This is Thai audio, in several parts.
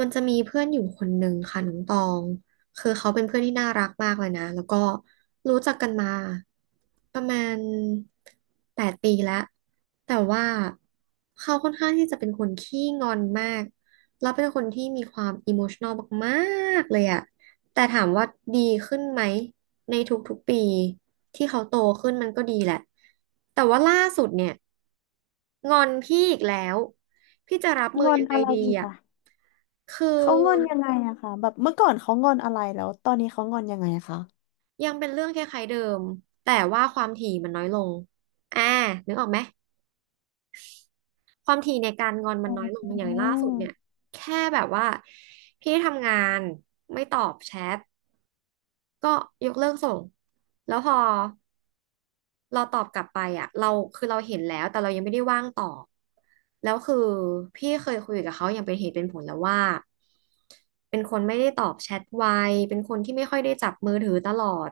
มันจะมีเพื่อนอยู่คนหนึ่งค่ะน้องตองคือเขาเป็นเพื่อนที่น่ารักมากเลยนะแล้วก็รู้จักกันมาประมาณแปดปีแล้วแต่ว่าเขาค่อนข้างที่จะเป็นคนขี้งอนมากแล้วเป็นคนที่มีความอิโมชัน a ลมากๆเลยอะแต่ถามว่าดีขึ้นไหมในทุกๆปีที่เขาโตขึ้นมันก็ดีแหละแต่ว่าล่าสุดเนี่ยงอนพี่อีกแล้วพี่จะรับมืงออนยังไงอะไรดีอีกอะ อะคืเขางอนอยังไงอะคะแบบเมื่อก่อนเขางอนอะไรแล้วตอนนี้เขางอนยังไงอะคะยังเป็นเรื่องคล้ายๆเดิมแต่ว่าความถี่มันน้อยลงอ่านึกออกไหมความถี่ในการงอนมัอ๋นน้อยลงออย่างล่าสุดเนี่ยแค่แบบว่าพี่ทำงานไม่ตอบแชท ก็ยกเลิกส่ง แล้วพอเราตอบกลับไปอ่ะเราคือเราเห็นแล้วแต่เรายังไม่ได้ว่างตอบแล้วคือพี่เคยคุยกับเขาอย่างเป็นเหตุเป็นผลแล้วว่าเป็นคนไม่ได้ตอบแชทไวเป็นคนที่ไม่ค่อยได้จับมือถือตลอด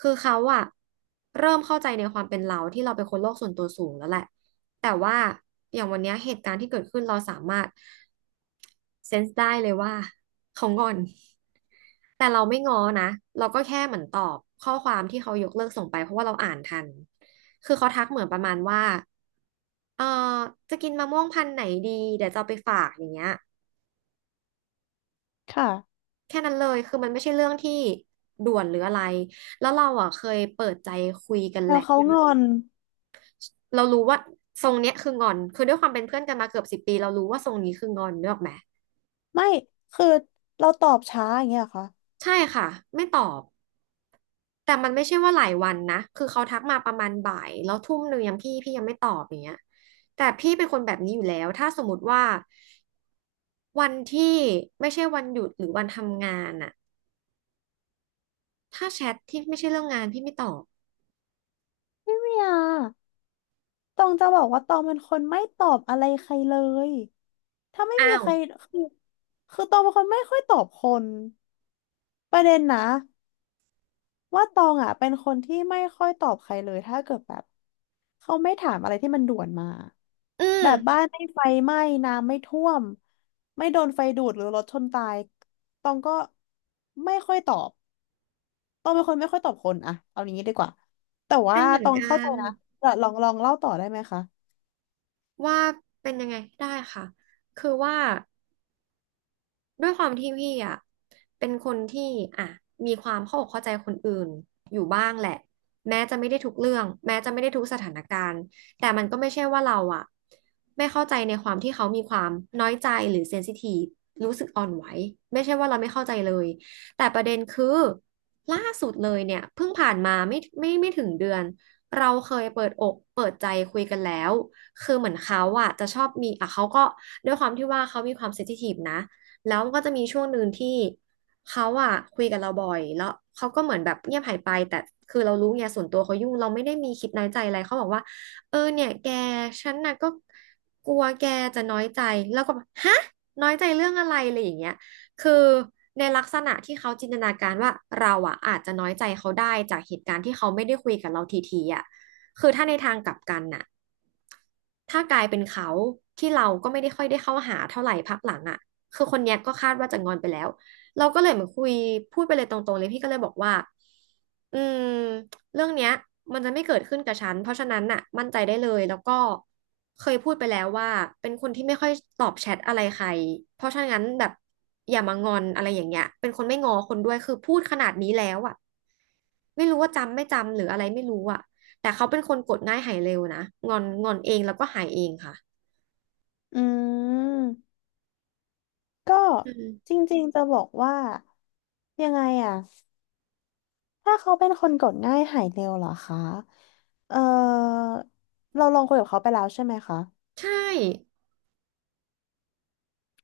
คือเขาอ่ะเริ่มเข้าใจในความเป็นเราที่เราเป็นคนโลกส่วนตัวสูงแล้วแหละ แต่ว่าอย่างวันเนี้ยเหตุการณ์ที่เกิดขึ้นเราสามารถ เซนส์ได้เลยว่าเขางอนแต่เราไม่ง้อนะ เราก็แค่เหมือนตอบข้อความที่เขายกเลิกส่งไปเพราะว่าเราอ่านทัน คือเขาทักเหมือนประมาณว่าเออจะกินมะม่วงพันธุ์ไหนดีเดี๋ยวจะเอาไปฝากอย่างเงี้ยค่ะแค่นั้นเลยคือมันไม่ใช่เรื่องที่ด่วนหรืออะไร แล้วเราอ่ะเคยเปิดใจคุยกันแล้แหวละ เขางอนเรารู้ว่าทรงเนี้ยคืองอน คือด้วยความเป็นเพื่อนกันมาเกือบ10 ปีเรารู้ว่าทรงนี้คืองอนนึกออกไหมไม่คือเราตอบช้าอย่างเงี้ยเหรอคะใช่ค่ะไม่ตอบ แต่มันไม่ใช่ว่าหลายวันนะคือเขาทักมาประมาณบ่ายแล้วทุ่มหนึ่งยังพี่ยังไม่ตอบอย่างเงี้ยแต่พี่เป็นคนแบบนี้อยู่แล้วถ้าสมมติว่าวันที่ไม่ใช่วันหยุดหรือวันทำงานอะถ้าแชทที่ไม่ใช่เรื่องงานพี่ไม่ตอบไม่อะตองจะบอกว่าตองเป็นคนไม่ตอบอะไรใครเลยถ้าไม่อ้ามีว ใครคือคือตองเป็นคนไม่ค่อยตอบคนประเด็นนะ ว่าตองอ่ะเป็นคนที่ไม่ค่อยตอบใครเลยถ้าเกิดแบบเขาไม่ถามอะไรที่มันด่วนมาอืมแบบบ้านไม่ไฟไหม้น้ำไม่ท่วมไม่โดนไฟดูดหรือรถชนตายตองก็ไม่ค่อยตอบตองเป็นคนไม่ค่อยตอบคนอะเอาอย่างนี้ดีกว่าแต่ว่าเป็นเหมือตนองกัเข้าใจนนะเดีลองเล่าต่อได้ไหมคะว่าเป็นยังไงได้ค่ะคือว่า ด้วยความที่พี่อ่ะเป็นคนที่อ่ะมีความเข้าอกเข้าใจคนอื่นอยู่บ้างแหละแม้จะไม่ได้ทุกเรื่องแม้จะไม่ได้ทุกสถานการณ์แต่มันก็ไม่ใช่ว่าเราอ่ะไม่เข้าใจในความที่เขามีความน้อยใจหรือเซนซิทีฟรู้สึกอ่อนไหวไม่ใช่ว่าเราไม่เข้าใจเลยแต่ประเด็นคือล่าสุดเลยเนี่ยเพิ่งผ่านมาไม่ถึงเดือนเราเคยเปิดอกเปิดใจคุยกันแล้วคือเหมือนเขาอะจะชอบมีอะเขาก็ด้วยความที่ว่าเขามีความเซนซิทีฟนะ แล้วมันก็จะมีช่วงหนึ่งที่เขาอะคุยกับเราบ่อยแล้วเขาก็เหมือนแบบเงียบหายไปแต่คือเรารู้ไงส่วนตัวเขายุ่งเราไม่ได้มีคิดน้อยใจอะไรเขาบอกว่าเออเนี่ยแกฉันน่ะก็กลัวแกจะน้อยใจแล้วก็แบบฮะน้อยใจเรื่องอะไรอะไรอย่างเงี้ยคือในลักษณะที่เขาจินตนาการว่าเราอะอาจจะน้อยใจเขาได้จากเหตุการณ์ที่เขาไม่ได้คุยกับเราทีๆอะคือถ้าในทางกลับกันน่ะ ถ้ากลายเป็นเขาที่เราก็ไม่ได้ค่อยได้เข้าหาเท่าไหร่พักหลังอ่ะคือคนเนี้ยก็คาดว่าจะงอนไปแล้วเราก็เลยเหมือนคุยพูดไปเลยตรงๆเลยพี่ก็เลยบอกว่าอืมเรื่องเนี้ยมันจะไม่เกิดขึ้นกับฉันเพราะฉะนั้นน่ะมั่นใจได้เลยแล้วก็เคยพูดไปแล้วว่าเป็นคนที่ไม่ค่อยตอบแชทอะไรใครเพราะฉะนั้นแบบอย่ามางอนอะไรอย่างเงี้ยเป็นคนไม่งอคนด้วยคือพูดขนาดนี้แล้วอ่ะไม่รู้ว่าจำไม่จำหรืออะไรไม่รู้อ่ะ แต่เขาเป็นคนกดง่ายหายเร็วนะงอนงอนเองแล้วก็หายเองค่ะอืมก็อืจมริงๆจะบอกว่ายังไงอ่ะ ถ้าเขาเป็นคนกดง่ายหายเร็วเหรอคะเออเราลองคุยกับเขาไปแล้วใช่ไหมคะใช่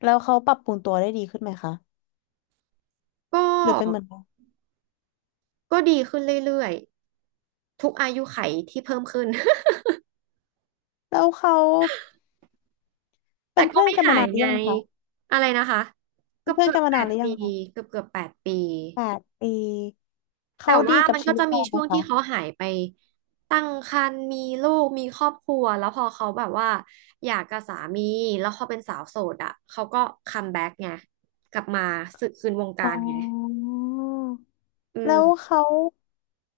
แล้วเขาปรับปรุงตัวได้ดีขึ้นไหมคะก็หรือเป็นเหมือนเราก็ดีขึ้นเรื่อยๆ ทุกอายุไขที่เพิ่มขึ้น แล้วเขา เป็แต่นก็เพื่อนไม่กันหามายนานหรืไงอยังคะอะไรนะคะ เป็เกืนอบเพื่อเกืนอกับนมาแปนานดหรือยัปีงคะเกือบ8 ปี แปดปีแต่เขาดีว่ากับมันชีก็วิตจะมีเราไหมช่วงคะที่เขาหายไปตั้งครรภ์มีลูกมีครอบครัวแล้วพอเขาแบบว่าอยากกับสามีแล้วเขาเป็นสาวโสดอ่ะเขาก็คัมแบ็กไงกลับมาสึกคืนวงอ๋กาอรไงอืแล้วม เขา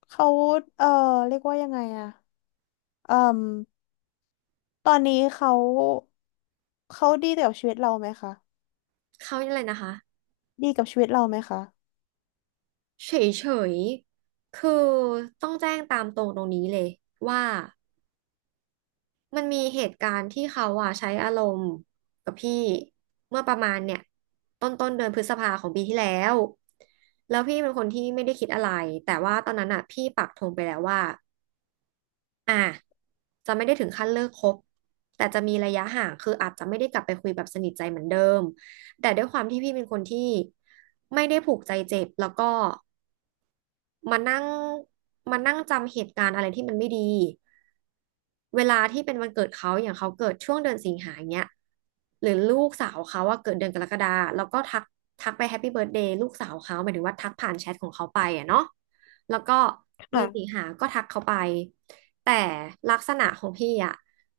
เขาเออเรียกว่ายังไงอะเอ่มตอนนี้เขาดีกับชีวิตเราไหมคะเขาเรียกอะไรนะคะดีกับชีวิตเราไหมคะเฉยๆคือต้องแจ้งตามตรงตรงนี้เลยว่ามันมีเหตุการณ์ที่เขาอ่ะใช้อารมณ์กับพี่เมื่อประมาณเนี่ยต้นเดือนพฤษภาของปีที่แล้วแล้วพี่เป็นคนที่ไม่ได้คิดอะไรแต่ว่าตอนนั้นอ่ะพี่ปักธงไปแล้วว่าอ่ะจะไม่ได้ถึงขั้นเลิกคบแต่จะมีระยะห่างคืออาจจะไม่ได้กลับไปคุยแบบสนิทใจเหมือนเดิมแต่ด้วยความที่พี่เป็นคนที่ไม่ได้ผูกใจเจ็บแล้วก็ มานั่งมานั่งจำเหตุการณ์อะไรที่มันไม่ดีเวลาที่เป็นวันเกิดเขาอย่างเขาเกิดช่วงเดือนสิงหาเนี้ยหรือลูกสาวเขาว่าเกิดเดือนกรกฎาแล้วก็ทักไปแฮปปี้เบิร์ a เดย์ลูกสาวเขาหมายถึงว่าทักผ่านแชทของเขาไปอ่ะเนาะแล้วก็เดือนสิงค่ะหาก็ทักเขาไปแต่ลักษณะของพี่อ่ะ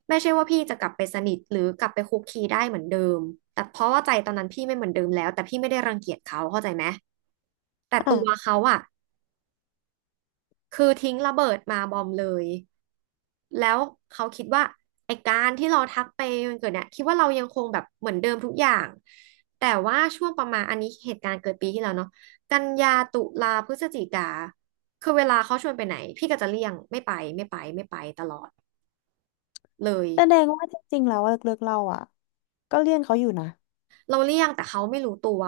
ไม่ใช่ว่าพี่จะกลับไปสนิทหรือกลับไปคุกคีได้เหมือนเดิมแต่เพราะว่าใจตอนนั้นพี่ไม่เหมือนเดิมแล้วแต่พี่ไม่ได้รังเกียจเขาเข้าใจไหมแต่ตัวค่ะ เขาอ่ะ คือทิ้งระเบิดมาบอมเลย แล้วเขาคิดว่าไอ้การที่เราทักไปมันเกิดเนี่ยคิดว่าเรายังคงแบบเหมือนเดิมทุกอย่าง แต่ว่าช่วงประมาณอันนี้เหตุการณ์เกิดปีที่แล้วเนาะกันยาตุลาพฤศจิกาคือเวลาเขาชวนไปไหนพี่ก็จะเลี่ยงไม่ไปไม่ไปไม่ไปตลอดเลย แสดงว่าจริงๆแล้วเลิกๆเราอ่ะก็เลี่ยงเขาอยู่นะเราเลี่ยงแต่เขาไม่รู้ตัว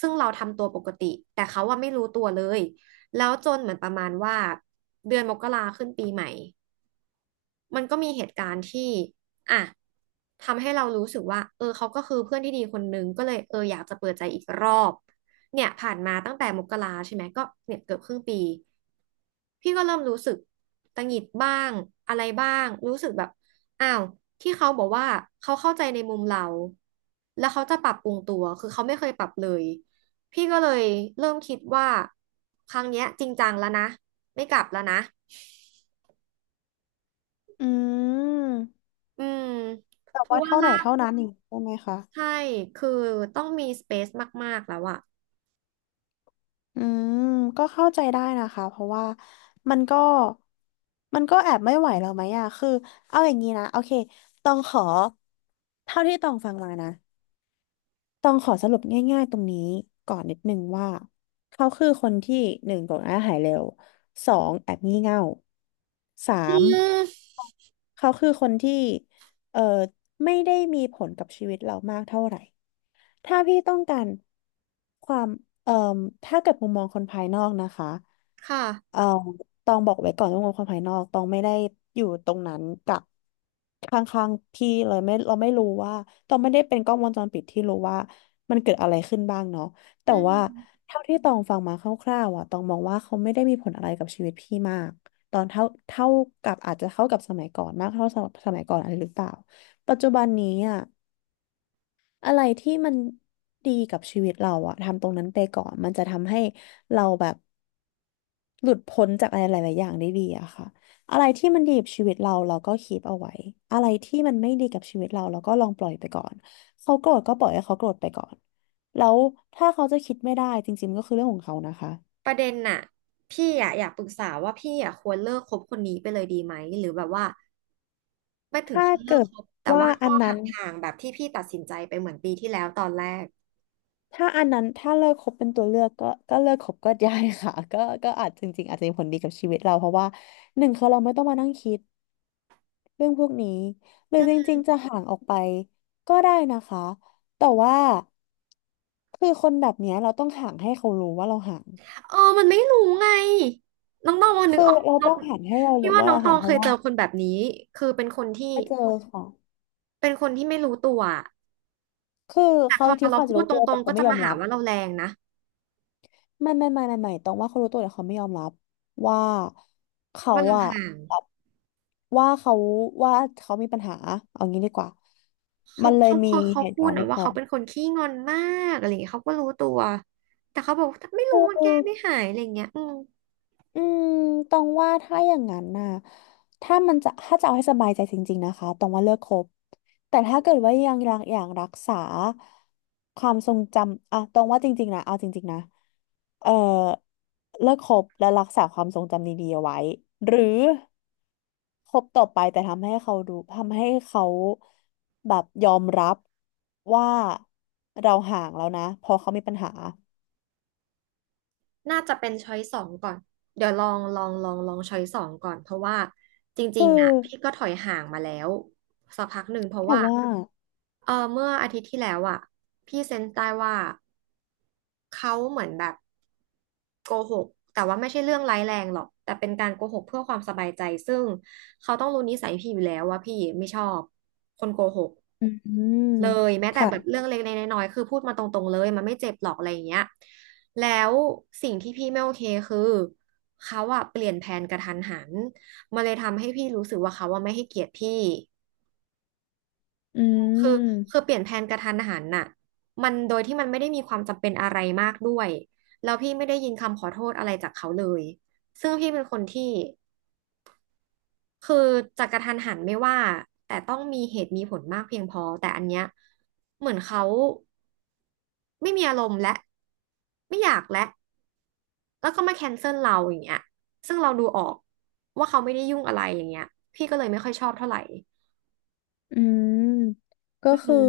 ซึ่งเราทำตัวปกติแต่เขาว่าไม่รู้ตัวเลยแล้วจนเหมือนประมาณว่าเดือนมกราขึ้นปีใหม่ มันก็มีเหตุการณ์ที่อ่ะทำให้เรารู้สึกว่าเออเขาก็คือเพื่อนที่ดีคนนึงก็เลยเอออยากจะเปิดใจอีกรอบ เนี่ยผ่านมาตั้งแต่มกราใช่ไหมก็เนี่ยเกือบครึ่งปีพี่ก็เริ่มรู้สึกตังหงิดบ้าง อะไรบ้าง รู้สึกแบบอ้าวที่เขาบอกว่า เขาเข้าใจในมุมเรา แล้วเขาจะปรับปรุงตัว คือเขาไม่เคยปรับเลย พี่ก็เลยเริ่มคิดว่าครั้งเนี้ยจริงจังแล้วนะไม่กลับแล้วนะอืมอืมแต่เพราะว่าว่าเท่าไหนล่า เท่านั้นอย่างนี้ใช่ไหมคะใช่คือต้องมีสเปซมากๆแล้วอะอืมก็เข้าใจได้นะคะเพราะว่ามันก็มันก็แอบไม่ไหวเราไหมอะคือเอาอย่างนี้นะโอเคต้องขอเท่าที่ต้องฟังมานะต้องขอสรุปง่ายๆตรงนี้ก่อนนิดนึงว่าเขาคือคนที่หนึ่งโกรธง่ายหายเร็วสองแอบงี่เง่าสาอืม มเขาคือคนที่เอ่อไม่ได้มีผลกับชีวิตเรามากเท่าไหร่ ถ้าพี่ต้องการความเอ่อถ้าเกิดมุมมองคนภายนอกนะคะ ค่ะเอ่อตองบอกไว้ก่อนว่างบความภายนอกตองไม่ได้อยู่ตรงนั้นกับข้างๆพี่เลยไม่เราไม่รู้ว่าตองไม่ได้เป็นกล้องวงจรปิดที่รู้ว่ามันเกิดอะไรขึ้นบ้างเนาะแต่อืว่ามเท่าที่ตองฟังมาคร่าวๆอ่ะตองมองว่าเขาไม่ได้มีผลอะไรกับชีวิตพี่มากตอนเท่ากับอาจจะเท่ากับสมัยก่อนมากเท่าสมัยก่อนอะไรหรือเปล่าปัจจุบันนี้อ่ะอะไรที่มันดีกับชีวิตเราอ่ะทำตรงนั้นไปก่อนมันจะทำให้เราแบบ หลุดพ้นจากอะไรหลายๆอย่างได้ดีอะค่ะอะไรที่มันดีกับชีวิตเราเราก็คีปเอาไว้ อะไรที่มันไม่ดีกับชีวิตเราเราก็ลองปล่อยไปก่อนเขาโกรธก็ปล่อยให้เขาโกรธไปก่อนแล้วถ้าเขาจะคิดไม่ได้จริงๆก็คือเรื่องของเขานะคะประเด็นน่ะพี่อะอยากปรึกษาว่าพี่อะควรเลิกคบคนนี้ไปเลยดีไหม หรือแบบว่าไม่ถึงถ้าขั้นเลิเกิกดคบแต่ว่าว่าอัก็นหนั้น่างๆแบบที่พี่ตัดสินใจไปเหมือนปีที่แล้วตอนแรกถ้าอันนั้นถ้าเลิกคบเป็นตัวเลือกก็เลิกคบก็ได้ค่ะก็อาจจริงๆอาจจะมีผลดีกับชีวิตเราเพราะว่าหนึ่งคือเราไม่ต้องมานั่งคิด เรื่องพวกนี้หรืออืจมริงๆจะห่างออกไปก็ได้นะคะแต่ว่าคือคนแบบเนี้ยเราต้องห่างให้เขารู้ว่าเราห่างเออมันไม่รู้ไงน้องตองวันนึคืกอออกเราน้อต้งองห่างให้เราพี่รู้ว่าว่าน้องเราตอห่างงเพเคราะยว่าเจอคนแบบนี้คือเป็นคนที่ไปเจอค่ะเป็นคนที่ไม่รู้ตัวอะคือแต่เขาพอบางทีเราเขาอาจจะพูดรู้ตรตัวแต่งๆเขาก็ไม่จะยอมามหารับว่าเราแรงนะไม่ต้องว่าเขารู้ตัวแต่เขาไม่ยอมรับว่าเขาว่าเราอะห่าง แบบว่าว่าเขามีปัญหาเอางี้ดีกว่าเขามันเลยเขามีเขาเขาเหตุพูกาดรณ์นะนี้ว่าเขา เขาเป็นคนขี้งอนมากอะไรอย่างเงี้ยเขาก็รู้ตัวแต่เขาบอกว่าไม่รู้มันแก้ไม่หายอะไรอย่างเงี้ยอืมอืมตองว่าถ้าอย่างนั้นน่ะถ้าจะเอาให้สบายใจจริงๆนะคะตองว่าเลิกคบแต่ถ้าเกิดว่ายังรักอย่างรักษาความทรงจำอ่ะตองว่าจริงๆนะเอาจริงๆนะเอ่อเลิกคบและรักษาความทรงจำดีๆเอาไว้หรือคบต่อไปแต่ทำให้เขาแบบยอมรับว่าเราห่างแล้วนะเพอเขามีปัญหาน่าจะเป็นช้อยสองก่อนเดี๋ยวลองช้อยสองก่อนเพราะว่าจคืริองๆอ่ะพี่ก็ถอยห่างมาแล้วสักพักหนึ่งเพราะแต่ว่าว่าเออเมื่ออาทิตย์ที่แล้วอ่ะพี่เซนส์ได้ว่า เขาเหมือนแบบโกหกแต่ว่าไม่ใช่เรื่องร้ายแรงหรอกแต่เป็นการโกหกเพื่อความสบายใจซึ่งเขาต้องรู้นิสัยพี่อยู่แล้วว่าพี่ไม่ชอบคนโกหกอืมเลยแม้แต่แบบค่ะ เรื่องเล็กๆน้อยๆคือพูดมาตรงๆเลยมันไม่เจ็บหรอกอะไรอย่างเงี้ยแล้วสิ่งที่พี่ไม่โอเคคือเขาอะเปลี่ยนแผนกระทันหันมันเลยทำให้พี่รู้สึกว่าเขาอะไม่ให้เกียรติพี่ อืคือคือเปมลี่ยนแผนกระทันหันน่ะมันโดยที่มันไม่ได้มีความจำเป็นอะไรมากด้วยแล้วพี่ไม่ได้ยินคำขอโทษอะไรจากเขาเลยซึ่งพี่เป็นคนที่คือจะกระทันหันไม่ว่าแต่ต้องมีเหตุมีผลมากเพียงพอแต่อันเนี้ยเหมือนเขาไม่มีอารมณ์และไม่อยากและแล้วก็มาแคนเซิลเราอย่างเงี้ยซึ่งเราดูออกว่าเขาไม่ได้ยุ่งอะไรอย่างเงี้ยพี่ก็เลยไม่ค่อยชอบเท่าไหร่อืมก็อืคือม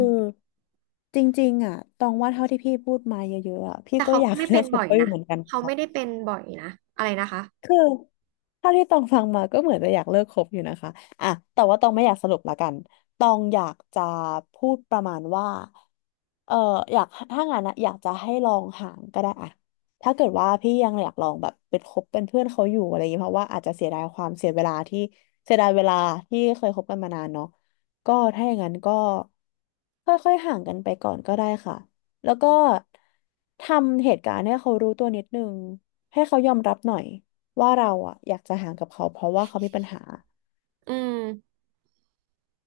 จริงๆอ่ะตองว่าเท่าที่พี่พูดมาเยอะๆอ่ะพี่แต่ก็เขาอยากไม่เลืเป็อกนคุบ่ปอยเปอร์อนะยู่เหมือนกันเขาค่ะ ไม่ได้เป็นบ่อยนะอะไรนะคะ คือเท่าที่ตองฟังมาก็เหมือนจะอยากเลิกคบอยู่นะคะอ่ะแต่ว่าตองไม่อยากสรุปละกันตองอยากจะพูดประมาณว่าเอออยากถ้างั้นนะอยากจะให้ลองห่างก็ได้อะถ้าเกิดว่าพี่ยังอยากลองแบบเป็นคบเป็นเพื่อนเขาอยู่อะไรอย่างเงี้ยเพราะว่าอาจจะเสียดายความเสียเวลาที่เสียดายเวลาที่เคยคบกันมานานเนาะก็ถ้าอย่างนั้นก็ค่อยๆห่างกันไปก่อนก็ได้ค่ะแล้วก็ทำเหตุการณ์ให้เขารู้ตัวนิดนึงให้เขายอมรับหน่อย ว่าเราอะอยากจะห่างกับเขาเพราะว่าเขามีปัญหาอืม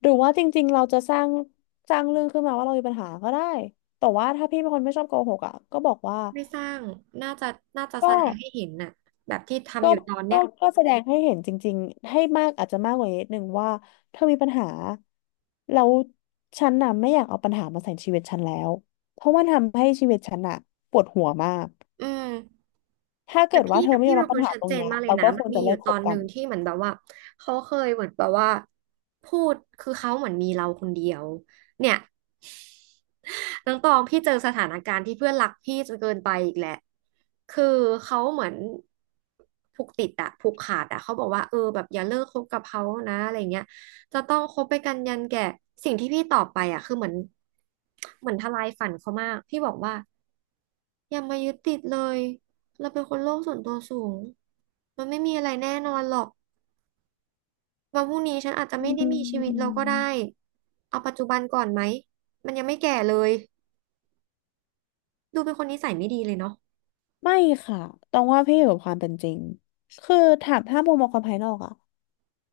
หรือว่าจริงๆเราจะสร้างเรื่องขึ้นมาว่าเรามีปัญหาก็ได้แต่ว่าถ้าพี่เป็นคนไม่ชอบโกหกอะก็บอกว่าไม่สร้างน่าจะน่าจะแสก็ดงให้เห็นน่ะแบบที่ก็ทำอยู่ตอนก็เนี้ยก็แสดงให้เห็นจริงๆให้มากอาจจะมากกว่านิดนึงว่าเธอมีปัญหาแล้วฉันน่ะไม่อยากเอาปัญหามาใส่ชีวิตฉันแล้วเพราะมันทำให้ชีวิตฉันน่ะปวดหัวมากอืม ถ้าแต่เกิดพี่ว่าเธแต่อไม่พี่ยอมเป็รันบคปัญนหาชัดตรเจงนเนี้ยมากเลยเรานะก็คมันวรมีจะอเลิยู่กตคอบนหกันึ่นงที่เหมือนแบบว่าเขาเคยเหมือนแบบว่าพูดคือเขาเหมือนมีเราคนเดียวเนี่ยน้องตองพี่เจอสถานการณ์ที่เพื่อนรักพี่จนเกินไปอีกแหละคือเขาเหมือนผูกติดอะผูกขาดอะเขาบอกว่าเออแบบอย่าเลิกคบกับเขานะอะไรเงี้ยจะต้องคบไปกันยันแก่สิ่งที่พี่ตอบไปอะคือเหมือนเหมือนทลายฝันเขามากพี่บอกว่า อย่ามายึดติดเลย เราเป็นคนโลกส่วนตัวสูงมันไม่มีอะไรแน่นอนหรอกวันพรุ่งนี้ฉันอาจจะอืไม่ได้มีชีวิตเราก็ได้ ม เอาปัจจุบันก่อนไหม มันยังไม่แก่เลย ดูเป็นคนนิสัยไม่ดีเลยเนาะไม่ค่ะต้องว่าพี่อยู่กับความเป็นจริงคือถามถ้ามุมมองคนภายนอกอะ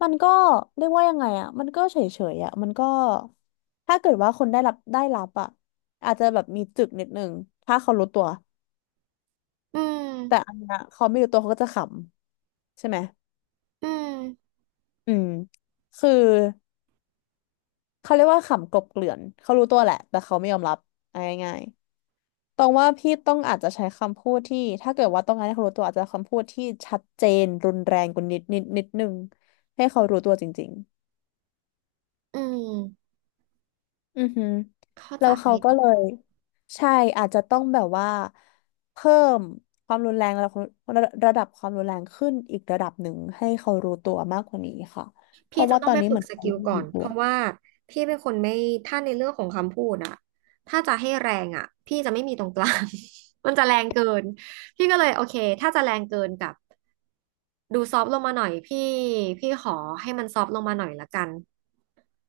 มันก็เรียกว่ายังไงอะมันก็เฉยเฉยอะมันก็ถ้าเกิดว่าคนได้รับอะอาจจะแบบมีจึกนิดนึงถ้าเขารู้ตัว อืแต่ม อันเนี้ยเขาไม่รู้ตัวเขาก็จะขำใช่ไหม อืม อืมคือเขาเรียกว่าขำกลบเกลื่อนเขารู้ตัวแหละ แต่เขาไม่ยอมรับเอาง่าย ตองว่าพี่ต้องอาจจะใช้คำพูดที่ถ้าเกิดว่าต้องการให้เขารู้ตัวอาจจะคำพูดที่ชัดเจนรุนแรงกว่านิดนึงให้เขารู้ตัวจริงอืม ๆอือหือเข้าแล้ใจ วเขาก็เลยใช่อาจจะต้องแบบว่าเพิ่มความรุนแรงระดับระระดับความรุนแรงขึ้นอีกระดับหนึ่งให้เขารู้ตัวมากกว่านี้ค่ะเพพี่ราะจะว่าต้ตองอนไปนี้ฝึเหมืกอนสเขากิลไม่ก่อรู้นตัเพวราะว่าพี่เป็นคนไม่ถ้าในเรื่องของคำพูดอะถ้าจะให้แรงอะพี่จะไม่มีตรงกลาง มันจะแรงเกินพี่ก็เลยโอเคถ้าจะแรงเกินกับดูซอฟต์ลงมาหน่อยพี่พี่ขอให้มันซอฟต์ลงมาหน่อยละกัน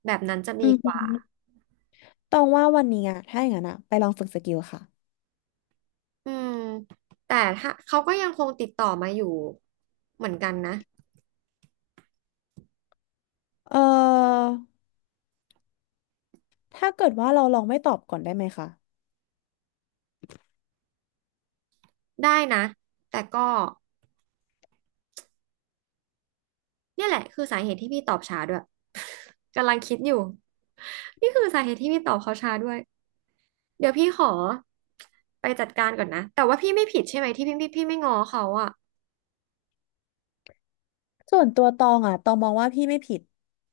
แบบนั้นจะอืดีอกหืว่าอตองว่าวันนี้อะถ้าอย่างนั้นอะไปลองฝึกสกิลค่ะอืมแต่ถ้าเขาก็ยังคงติดต่อมาอยู่เหมือนกันนะเอ่อถ้าเกิดว่าเราลองไม่ตอบก่อนได้ไหมคะ ได้นะแต่ก็ เนี่ยแหละคือสาเหตุที่พี่ตอบช้าด้วย กำลังคิดอยู่นี่คือสาเหตุที่พี่ตอบเขาช้าด้วยเดี๋ยวพี่ขอไปจัดการก่อนนะแต่ว่าพี่ไม่ผิดใช่ไหมที่พี่ไม่ง้อเขาอ่ะส่วนตัวตองอ่ะตองมองว่าพี่ไม่ผิด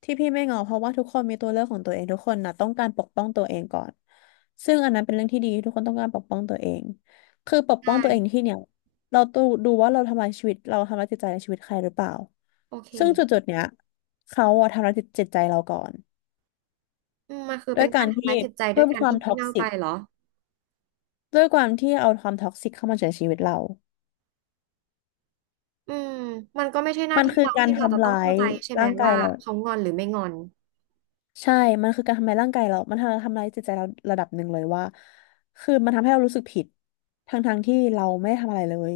ที่พี่ไม่งอเพราะว่าทุกคนมีตัวเลือกของตัวเองทุกคนน่ะต้องการปกป้องตัวเองก่อนซึ่งอันนั้นเป็นเรื่องที่ดีทุกคนต้องการปกป้องตัวเองคือปกใช่ป้องตัวเองในที่เนี่ยเราต้องดูว่าเราทำลายชีวิตเราทำลายจิตใจในชีวิตใครหรือเปล่าโอเคซึ่งจุดๆเนี้ยเขาอะทำลายจิตใจเราก่อนอืมมันคือด้เป็วนยกาการรทำที่ร้ายจิตใจด้วเพิ่ยมกาครวามที่งี่ท็อกเง่าซิไปกเหรอด้วยความที่เอาความท็อกซิกเข้ามาในชีวิตเราอืมมันก็ไม่ใช่หน้ามันที่คือเราการที่เราจะทำต้องร้าเข้ายใจใช่ไหมร่างกายว่าเรา เขางอนหรือไม่งอนใช่ มันคือการทำลายร่างกายเรามันทำลายจิตใจเราระดับหนึ่งเลยว่า คือมันทำให้เรารู้สึกผิดทั้งๆที่เราไม่ได้ทำอะไรเลย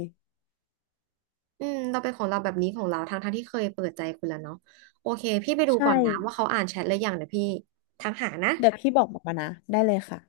อืมเราเป็นของเราแบบนี้ของเราทั้งทั้งที่เคยเปิดใจคุณแล้วเนาะโอเคพี่ไปดูใช่ ก่อนนะว่าเขาอ่านแชทหรือยังเดี๋ยวพี่ทักหานะเดี๋ยวพี่บอกมานะ ได้เลยค่ะ